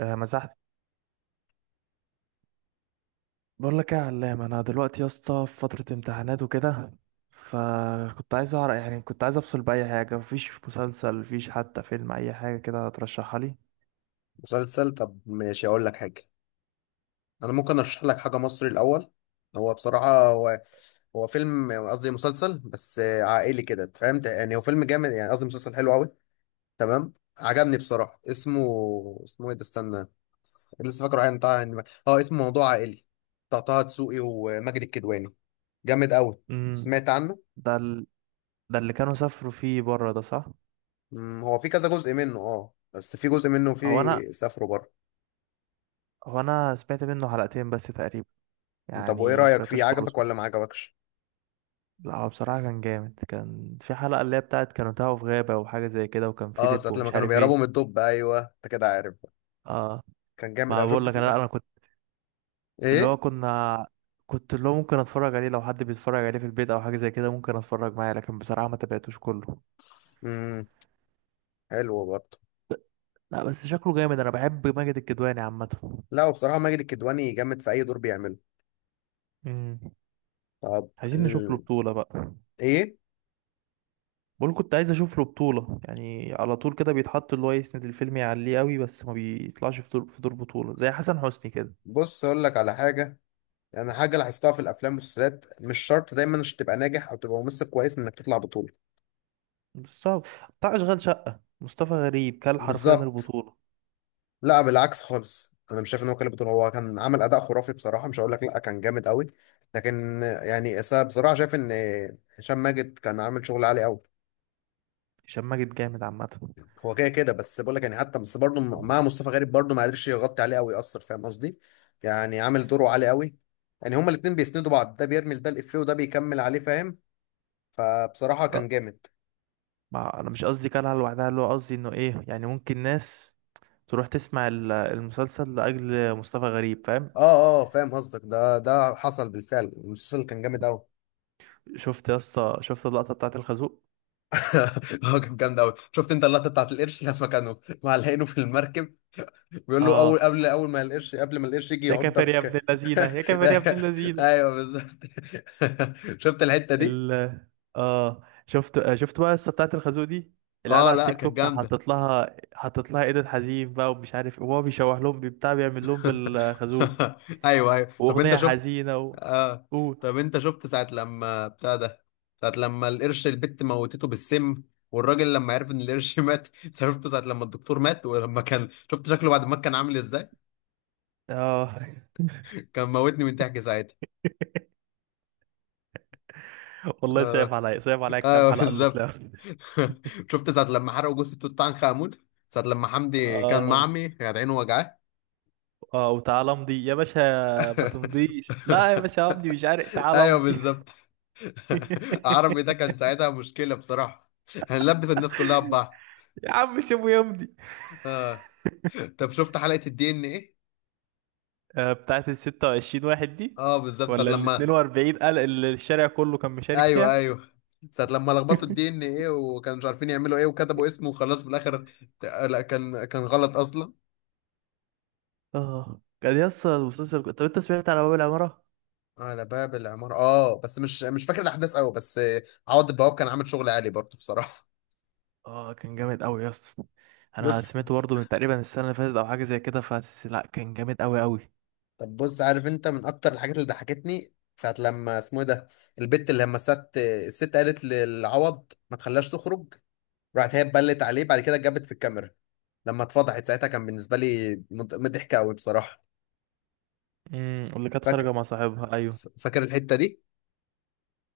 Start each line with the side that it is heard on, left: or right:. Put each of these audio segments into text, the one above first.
right: آه، مسحت. بقول لك ايه يا علام، انا دلوقتي يا اسطى في فتره امتحانات وكده، فكنت عايز اعرف، يعني كنت عايز افصل باي حاجه، مفيش مسلسل مفيش حتى فيلم، اي حاجه كده ترشحها لي.
left: مسلسل. طب، ماشي، اقول لك حاجه. انا ممكن ارشح لك حاجه مصري الاول. هو بصراحه هو فيلم قصدي مسلسل بس عائلي كده، فهمت يعني؟ هو فيلم جامد يعني قصدي مسلسل حلو قوي. تمام، عجبني بصراحه. اسمه ايه ده؟ استنى. لسه فاكره. عين طه، اه، اسمه موضوع عائلي. بتاع طه دسوقي وماجد الكدواني. جامد قوي.
right: امم
left: سمعت عنه.
right: ده ال... ده اللي كانوا سافروا فيه بره ده، صح؟
left: هو في كذا جزء منه، بس في جزء منه
right: هو
left: فيه
right: انا
left: سافروا بره.
right: هو انا سمعت منه حلقتين بس تقريبا،
left: طب وايه
right: يعني ما
left: رايك فيه؟
right: سمعتوش كله،
left: عجبك
right: سمعت.
left: ولا ما عجبكش؟
right: لا هو بصراحه كان جامد، كان في حلقه اللي هي بتاعت كانوا تاهوا في غابه وحاجه زي كده، وكان في
left: اه،
right: دب
left: ساعة لما
right: ومش
left: كانوا
right: عارف
left: بيهربوا
right: ايه.
left: من الدب. ايوه، انت كده عارف بقى.
right: اه،
left: كان جامد
right: ما
left: اوي،
right: بقول
left: شفت في
right: لك انا
left: الاخر.
right: اللي هو
left: ايه؟
right: كنا كنت اللي هو ممكن اتفرج عليه لو حد بيتفرج عليه في البيت او حاجه زي كده، ممكن اتفرج معاه، لكن بصراحه ما تابعتوش كله.
left: امم. حلو برضه.
right: لا بس شكله جامد، انا بحب ماجد الكدواني عامه.
left: لا، وبصراحة ماجد الكدواني جامد في اي دور بيعمله.
right: امم
left: طب
right: عايزين نشوف له بطوله بقى.
left: ايه؟
right: بقول كنت عايز اشوف له بطوله، يعني على طول كده بيتحط اللي هو يسند الفيلم يعليه قوي، بس ما بيطلعش في دور بطوله زي حسن حسني كده.
left: بص، اقول لك على حاجة. يعني حاجة لاحظتها في الافلام والمسلسلات، مش شرط دايما عشان تبقى ناجح او تبقى ممثل كويس انك تطلع بطولة.
right: مستوى بتاع اشغال شقه، مصطفى غريب كل حرفيا
left: بالظبط.
right: البطوله.
left: لا، بالعكس خالص. انا مش شايف ان هو كان بطولة، هو كان عمل اداء خرافي بصراحة. مش هقول لك لا، كان جامد قوي. لكن يعني، بصراحة شايف ان هشام ماجد كان عامل شغل عالي قوي.
right: هشام ماجد جامد عامه.
left: هو كده كده، بس بقول لك يعني، حتى بس برضه مع مصطفى غريب برضه ما قدرش يغطي عليه قوي، يأثر، فاهم قصدي؟ يعني عامل دوره عالي قوي. يعني هما الاتنين بيسندوا بعض، ده بيرمي ده الإفيه وده بيكمل عليه، فاهم؟ فبصراحة
right: لا،
left: كان جامد.
right: ما انا مش قصدي كلها لوحدها، اللي هو قصدي انه ايه يعني، ممكن ناس تروح تسمع المسلسل لاجل مصطفى غريب، فاهم.
left: اه، اه، فاهم قصدك. ده حصل بالفعل، المسلسل كان جامد قوي.
right: شفت يا اسطى، شفت اللقطه بتاعت الخازوق؟
left: هو كان جامد قوي. شفت انت اللقطة بتاعت القرش لما كانوا معلقينه في المركب؟ بيقول له اول،
right: اه،
left: قبل اول ما القرش، قبل ما القرش يجي
right: يا كافر يا ابن
left: يعضك.
right: اللذينه، يا كافر يا ابن اللذينه.
left: ايوه، بالظبط. شفت الحتة دي؟
right: ال اه شفت بقى القصه بتاعت الخازوق دي، العيال
left: اه.
right: على
left: لا،
right: التيك
left: كانت
right: توك
left: جامدة.
right: حطت لها ايدن حزين بقى ومش عارف إيه، وهو بيشوح لهم بتاع، بيعمل لهم بالخازوق،
left: ايوه، ايوه. طب انت
right: واغنيه
left: شفت؟
right: حزينه
left: اه.
right: قول.
left: طب انت شفت ساعة لما بتاع ده، ساعة لما القرش، البت موتته بالسم، والراجل لما عرف ان القرش مات؟ شفته ساعة لما الدكتور مات، ولما كان، شفت شكله بعد ما كان عامل ازاي؟
right: اه.
left: كان موتني من ضحك ساعتها.
right: والله صعب
left: اه،
right: عليا، صعب عليا، كام
left: ايوه،
right: حلقه اللي
left: بالظبط.
right: طلعوا؟
left: شفت ساعة لما حرقوا جثة توت عنخ آمون، ساعة لما حمدي كان
right: اه.
left: معمي كانت عينه وجعاه؟
right: اه، وتعالى امضي يا باشا، ما تمضيش لا يا باشا امضي، مش عارف، تعالى
left: ايوه،
right: امضي.
left: بالظبط. عربي ده كان ساعتها مشكلة بصراحة. هنلبس الناس كلها ببعض.
right: يا عم سيبه يمضي.
left: اه. طب شفت حلقة الـDNA؟
right: بتاعت ال 26 واحد دي،
left: اه، بالظبط، ساعة
right: ولا ال
left: لما،
right: 42 قال اللي الشارع كله كان مشارك
left: ايوه،
right: فيها؟
left: ايوه، ساعة لما لخبطوا الـDNA وكانوا مش عارفين يعملوا ايه، وكتبوا اسمه وخلاص في الاخر. ت- لا، كان غلط اصلا.
right: اه، كان يا اسطى المسلسل. طب انت سمعت على باب العمارة؟
left: على باب العمارة، بس مش فاكر الاحداث قوي، بس عوض البواب كان عامل شغل عالي برضه بصراحة.
right: اه، كان جامد قوي يا اسطى. انا
left: بص.
right: سمعته برضه من تقريبا السنة اللي فاتت او حاجة زي كده، فس لا كان جامد قوي قوي.
left: طب بص، عارف انت من اكتر الحاجات اللي ضحكتني ساعة لما، اسمه ايه ده؟ البت اللي لما الست قالت للعوض ما تخليهاش تخرج، راحت هي اتبلت عليه بعد كده، اتجابت في الكاميرا، لما اتفضحت ساعتها كان بالنسبه لي مضحك قوي بصراحه.
right: امم، واللي كانت
left: فاكر؟
right: خارجة مع صاحبها، ايوه.
left: فاكر الحته دي.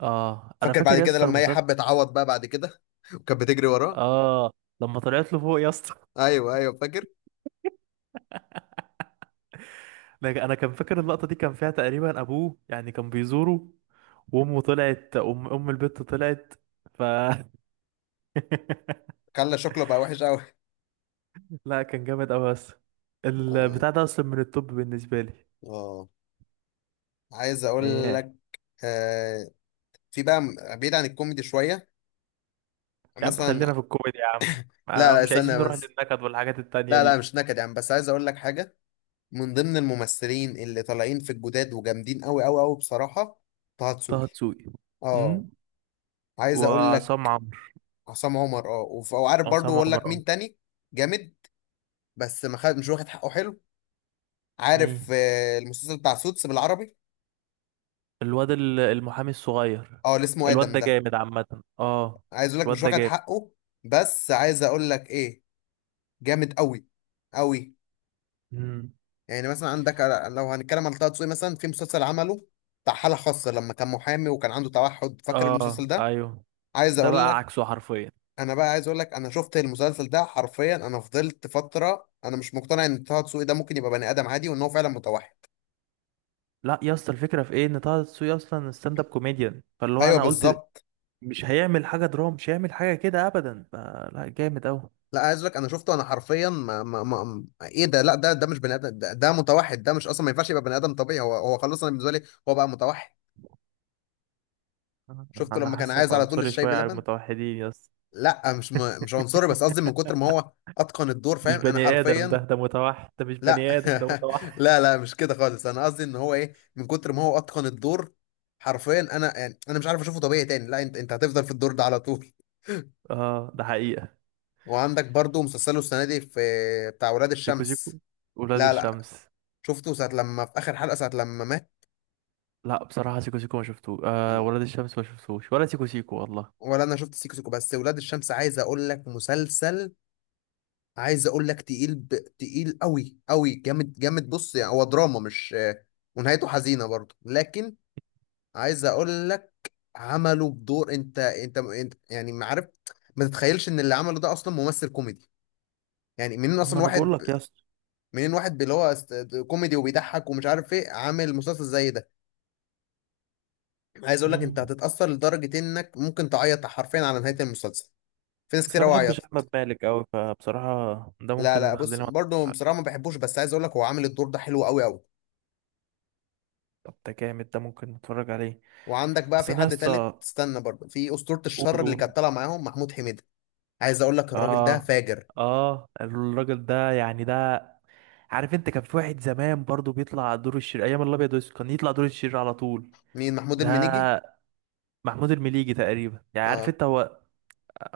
right: اه، انا
left: فاكر بعد
right: فاكر يا
left: كده
right: اسطى
left: لما هي
right: المسلسل.
left: حبت تعوض بقى بعد كده؟ وكانت بتجري وراه.
right: اه، لما طلعت له فوق يا اسطى.
left: ايوه، ايوه، فاكر.
right: انا كان فاكر اللقطه دي، كان فيها تقريبا ابوه يعني كان بيزوره، وامه طلعت، ام البت طلعت، ف
left: خلى شكله بقى وحش قوي.
right: لا كان جامد قوي بس،
left: اه.
right: البتاع ده اصلا من التوب بالنسبه لي.
left: اه، عايز اقول
right: اياه.
left: لك. آه في بقى بعيد عن الكوميدي شويه،
right: يا عم
left: مثلا.
right: خلينا في الكوميدي يا عم،
left: لا، لا،
right: مش عايزين
left: استنى
right: نروح
left: بس.
right: للنكد والحاجات التانية
left: لا، لا،
right: دي.
left: مش نكد يعني، بس عايز اقول لك حاجه. من ضمن الممثلين اللي طالعين في الجداد وجامدين قوي قوي قوي بصراحه: طه
right: طه
left: دسوقي.
right: دسوقي.
left: اه.
right: امم
left: عايز اقول
right: وعصام
left: لك:
right: عمرو.
left: عصام عمر، اه، وعارف برضو
right: عصام
left: اقول
right: عمر،
left: لك
right: اه.
left: مين تاني؟ جامد. بس ما خد، مش واخد حقه حلو. عارف
right: مين؟
left: المسلسل بتاع سوتس بالعربي؟
right: الواد المحامي الصغير.
left: اه، اللي اسمه
right: الواد
left: ادم
right: ده
left: ده.
right: جامد عامة. اه،
left: عايز اقول لك مش
right: الواد ده
left: واخد حقه. بس عايز اقول لك ايه، جامد قوي قوي.
right: جامد.
left: يعني مثلا عندك لو هنتكلم على طه دسوقي مثلا في مسلسل عمله بتاع حالة خاصة لما كان محامي وكان عنده توحد، فاكر المسلسل
right: اه.
left: ده؟
right: ايوه.
left: عايز
right: ده
left: اقول
right: بقى
left: لك،
right: عكسه حرفيا.
left: انا بقى عايز اقول لك، انا شفت المسلسل ده حرفيا، انا فضلت فتره انا مش مقتنع ان طه دسوقي ده ممكن يبقى بني ادم عادي وان هو فعلا متوحد.
right: لا يا اسطى، الفكره في ايه، ان طه دسوقي اصلا ستاند اب كوميديان، فاللي هو
left: ايوه،
right: انا قلت
left: بالظبط.
right: مش هيعمل حاجه دراما، مش هيعمل حاجه كده ابدا، فلا جامد اوي.
left: لا، عايز اقول لك، انا شفته انا حرفيا، ما ما ما ايه ده لا، ده مش بني ادم، ده ده متوحد، ده مش اصلا ما ينفعش يبقى بني ادم طبيعي، هو خلاص، انا بالنسبه لي هو بقى متوحد. شفته
right: انا
left: لما كان
right: حاسك
left: عايز على طول
right: عنصري
left: الشاي
right: شويه على
left: بلبن.
right: المتوحدين يا اسطى.
left: لا، مش عنصري، بس قصدي من كتر ما هو اتقن الدور،
right: مش
left: فاهم؟ انا
right: بني ادم ده،
left: حرفيا.
right: ده متوحد، ده مش
left: لا.
right: بني ادم، ده متوحد.
left: لا، لا، مش كده خالص. انا قصدي ان هو، ايه، من كتر ما هو اتقن الدور، حرفيا انا يعني، انا مش عارف اشوفه طبيعي تاني، لا انت هتفضل في الدور ده على طول.
right: اه، ده حقيقه.
left: وعندك برضو مسلسله السنه دي، في بتاع ولاد
right: سيكو سيكو،
left: الشمس.
right: ولاد
left: لا، لا.
right: الشمس.
left: شفته ساعه لما في اخر حلقه، ساعه لما مات.
right: لا بصراحه سيكو سيكو ما شفتوش، آه ولاد الشمس ما شفتوش، ولا سيكو سيكو والله.
left: ولا انا شفت سيكو سيكو بس، ولاد الشمس عايز اقول لك مسلسل، عايز اقول لك تقيل، تقيل قوي قوي جامد جامد. بص يعني هو دراما، مش، ونهايته حزينه برضو، لكن عايز اقول لك، عمله بدور. انت يعني ما عارف، ما تتخيلش ان اللي عمله ده اصلا ممثل كوميدي. يعني منين
right: ما
left: اصلا
right: انا بقول
left: واحد،
right: لك يا اسطى.
left: منين واحد اللي هو كوميدي وبيضحك ومش عارف ايه عامل مسلسل زي ده. عايز اقول لك، انت
right: مم.
left: هتتاثر لدرجه انك ممكن تعيط حرفيا على نهايه المسلسل. في ناس
right: بس
left: كتير
right: انا
left: قوي
right: بحبش
left: عيطت.
right: احمد مالك قوي، فبصراحه ده
left: لا،
right: ممكن
left: لا،
right: اللي
left: بص
right: خلينا ما نتفرجش
left: برضه
right: عليه.
left: بصراحه ما بحبوش، بس عايز اقول لك هو عامل الدور ده حلو قوي قوي.
right: طب ده جامد، ده ممكن نتفرج عليه.
left: وعندك بقى
right: بس
left: في
right: انا
left: حد تالت،
right: لسه.
left: استنى برضه، في اسطوره الشر
right: قول
left: اللي
right: قول.
left: كانت طالعه معاهم محمود حميده. عايز اقول لك الراجل ده
right: اه،
left: فاجر.
right: اه، الراجل ده يعني ده، عارف انت كان في واحد زمان برضو بيطلع دور الشرير ايام الابيض والاسود، كان يطلع دور الشرير على طول.
left: مين، محمود
right: ده
left: المنيجي؟
right: محمود المليجي تقريبا يعني، عارف
left: اه.
right: انت هو.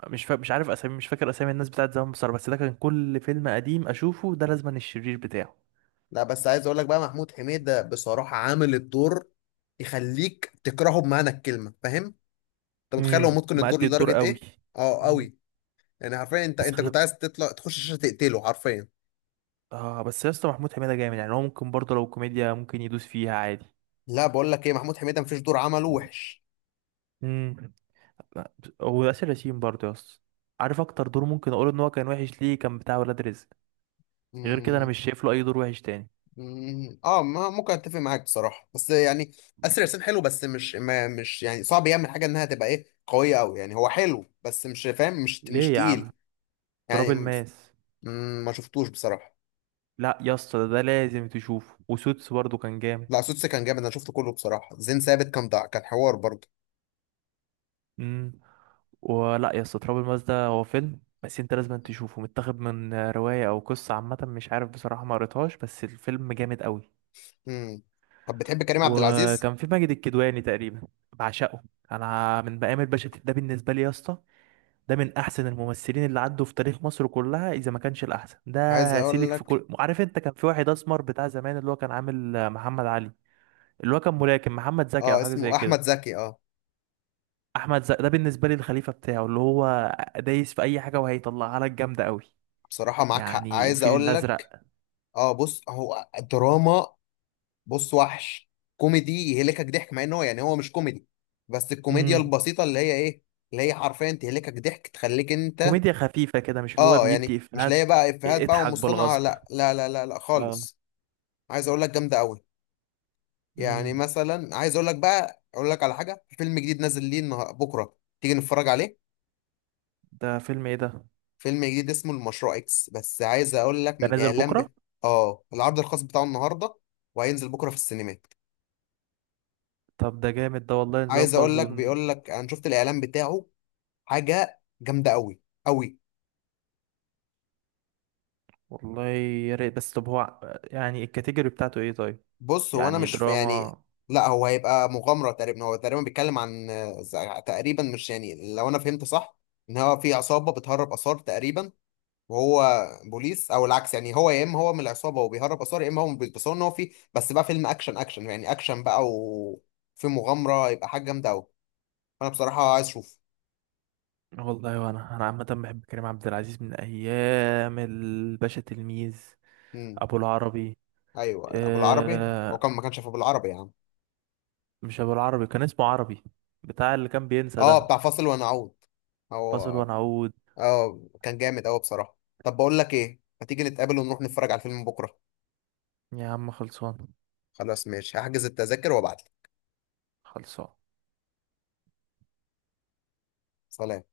right: مش عارف اسامي، مش فاكر اسامي الناس بتاعت زمان بصراحه، بس ده كان كل فيلم قديم اشوفه ده لازما الشرير بتاعه.
left: لا بس عايز اقول لك بقى، محمود حميدة بصراحة عامل الدور يخليك تكرهه بمعنى الكلمة، فاهم؟ انت متخيل هو
right: امم،
left: ممكن الدور
right: مأدي الدور
left: لدرجة
right: قوي.
left: ايه؟ اه،
right: مم.
left: قوي. يعني حرفيا انت
right: بس
left: انت
right: خلي.
left: كنت عايز تطلع تخش الشاشة تقتله حرفيا.
right: اه، بس يا اسطى محمود حميدة جامد، يعني هو ممكن برضه لو كوميديا ممكن يدوس فيها عادي.
left: لا، بقول لك ايه، محمود حميدة مفيش دور عمله وحش.
right: امم. لا، هو ياسر ياسين برضه يا اسطى. عارف اكتر دور ممكن اقول ان هو كان وحش ليه؟ كان بتاع ولاد رزق. غير كده انا
left: مم.
right: مش شايف له اي دور وحش تاني.
left: مم. اه، ما ممكن اتفق معاك بصراحة بس يعني، اسر ياسين حلو، بس مش يعني، صعب يعمل حاجة انها تبقى، ايه، قوية قوي. يعني هو حلو بس مش فاهم، مش
right: ليه يا عم،
left: تقيل
right: تراب
left: يعني.
right: الماس.
left: ما شفتوش بصراحة.
right: لا يا اسطى، ده لازم تشوفه، وسوتس برضه كان جامد.
left: لا، سوتس كان جامد، انا شفته كله بصراحه. زين ثابت كان حوار برضه.
right: امم ولا يا اسطى تراب الماس ده هو فيلم، بس انت لازم تشوفه، متاخد من رواية او قصة عامة، مش عارف بصراحة ما قريتهاش، بس الفيلم جامد قوي.
left: امم. طب بتحب كريم عبد العزيز؟
right: وكان في ماجد الكدواني تقريبا. بعشقه. انا من بقام الباشا تلميذ ده بالنسبه لي يا اسطى، ده من احسن الممثلين اللي عدوا في تاريخ مصر كلها اذا ما كانش الاحسن،
left: عايز
right: ده
left: اقول
right: سيلك في
left: لك.
right: كل، عارف انت كان في واحد اسمر بتاع زمان اللي هو كان عامل محمد علي، اللي هو كان ملاكم، محمد زكي او
left: اه،
right: حاجه زي
left: اسمه احمد
right: كده.
left: زكي، اه.
right: احمد زكي ده بالنسبه لي الخليفه بتاعه، اللي هو دايس في اي حاجه وهيطلعها لك جامده قوي.
left: بصراحه معاك حق،
right: يعني
left: عايز
right: الفيل
left: اقول لك.
right: الازرق.
left: اه، بص، هو دراما، بص وحش، كوميدي يهلكك ضحك مع ان هو يعني، هو مش كوميدي، بس الكوميديا
right: امم
left: البسيطه اللي هي، ايه، اللي هي حرفيا تهلكك ضحك، تخليك انت.
right: كوميديا خفيفه كده، مش اللي هو
left: اه، يعني
right: بيدي
left: مش
right: افيهات،
left: لاقي بقى افيهات بقى
right: اضحك
left: ومصطنعه،
right: بالغصب.
left: لا لا لا لا لا
right: اه.
left: خالص. عايز اقول لك جامده قوي. يعني
right: امم
left: مثلا، عايز اقول لك بقى اقول لك على حاجه، في فيلم جديد نازل ليه بكره، تيجي نتفرج عليه؟
right: ده فيلم ايه ده؟
left: فيلم جديد اسمه المشروع اكس، بس عايز اقول لك من
right: ده نازل
left: الاعلان
right: بكرة.
left: اه، العرض الخاص بتاعه النهارده، وهينزل بكره في السينمات.
right: طب ده جامد ده والله،
left: عايز اقول لك، بيقول لك انا شفت الاعلان بتاعه، حاجه جامده قوي قوي.
right: والله يا ريت، بس طب هو يعني الكاتيجوري بتاعته ايه طيب،
left: بص، هو انا
right: يعني
left: مش يعني،
right: دراما.
left: لا هو هيبقى مغامره تقريبا، هو تقريبا بيتكلم عن تقريبا، مش يعني، لو انا فهمت صح ان هو في عصابه بتهرب اثار تقريبا، وهو بوليس او العكس. يعني هو يا اما هو من العصابه وبيهرب اثار، يا اما هو من البوليس. بس هو ان هو في، بس بقى فيلم اكشن اكشن يعني اكشن بقى وفي مغامره، يبقى حاجه جامده قوي. انا بصراحه عايز اشوف.
right: والله، وانا عامة بحب كريم عبد العزيز من ايام الباشا تلميذ.
left: امم.
right: ابو العربي.
left: ايوه، ابو العربي. هو
right: آه...
left: كان ما كانش في ابو العربي يا عم؟
right: مش ابو العربي، كان اسمه عربي، بتاع اللي كان بينسى
left: اه،
right: ده.
left: بتاع فاصل ونعود.
right: فاصل
left: هو.
right: ونعود.
left: اه، كان جامد قوي بصراحه. طب بقول لك ايه، ما تيجي نتقابل ونروح نتفرج على الفيلم بكره؟
right: يا عم خلصان.
left: خلاص ماشي، هحجز التذاكر وابعت لك.
right: خلصان.
left: سلام.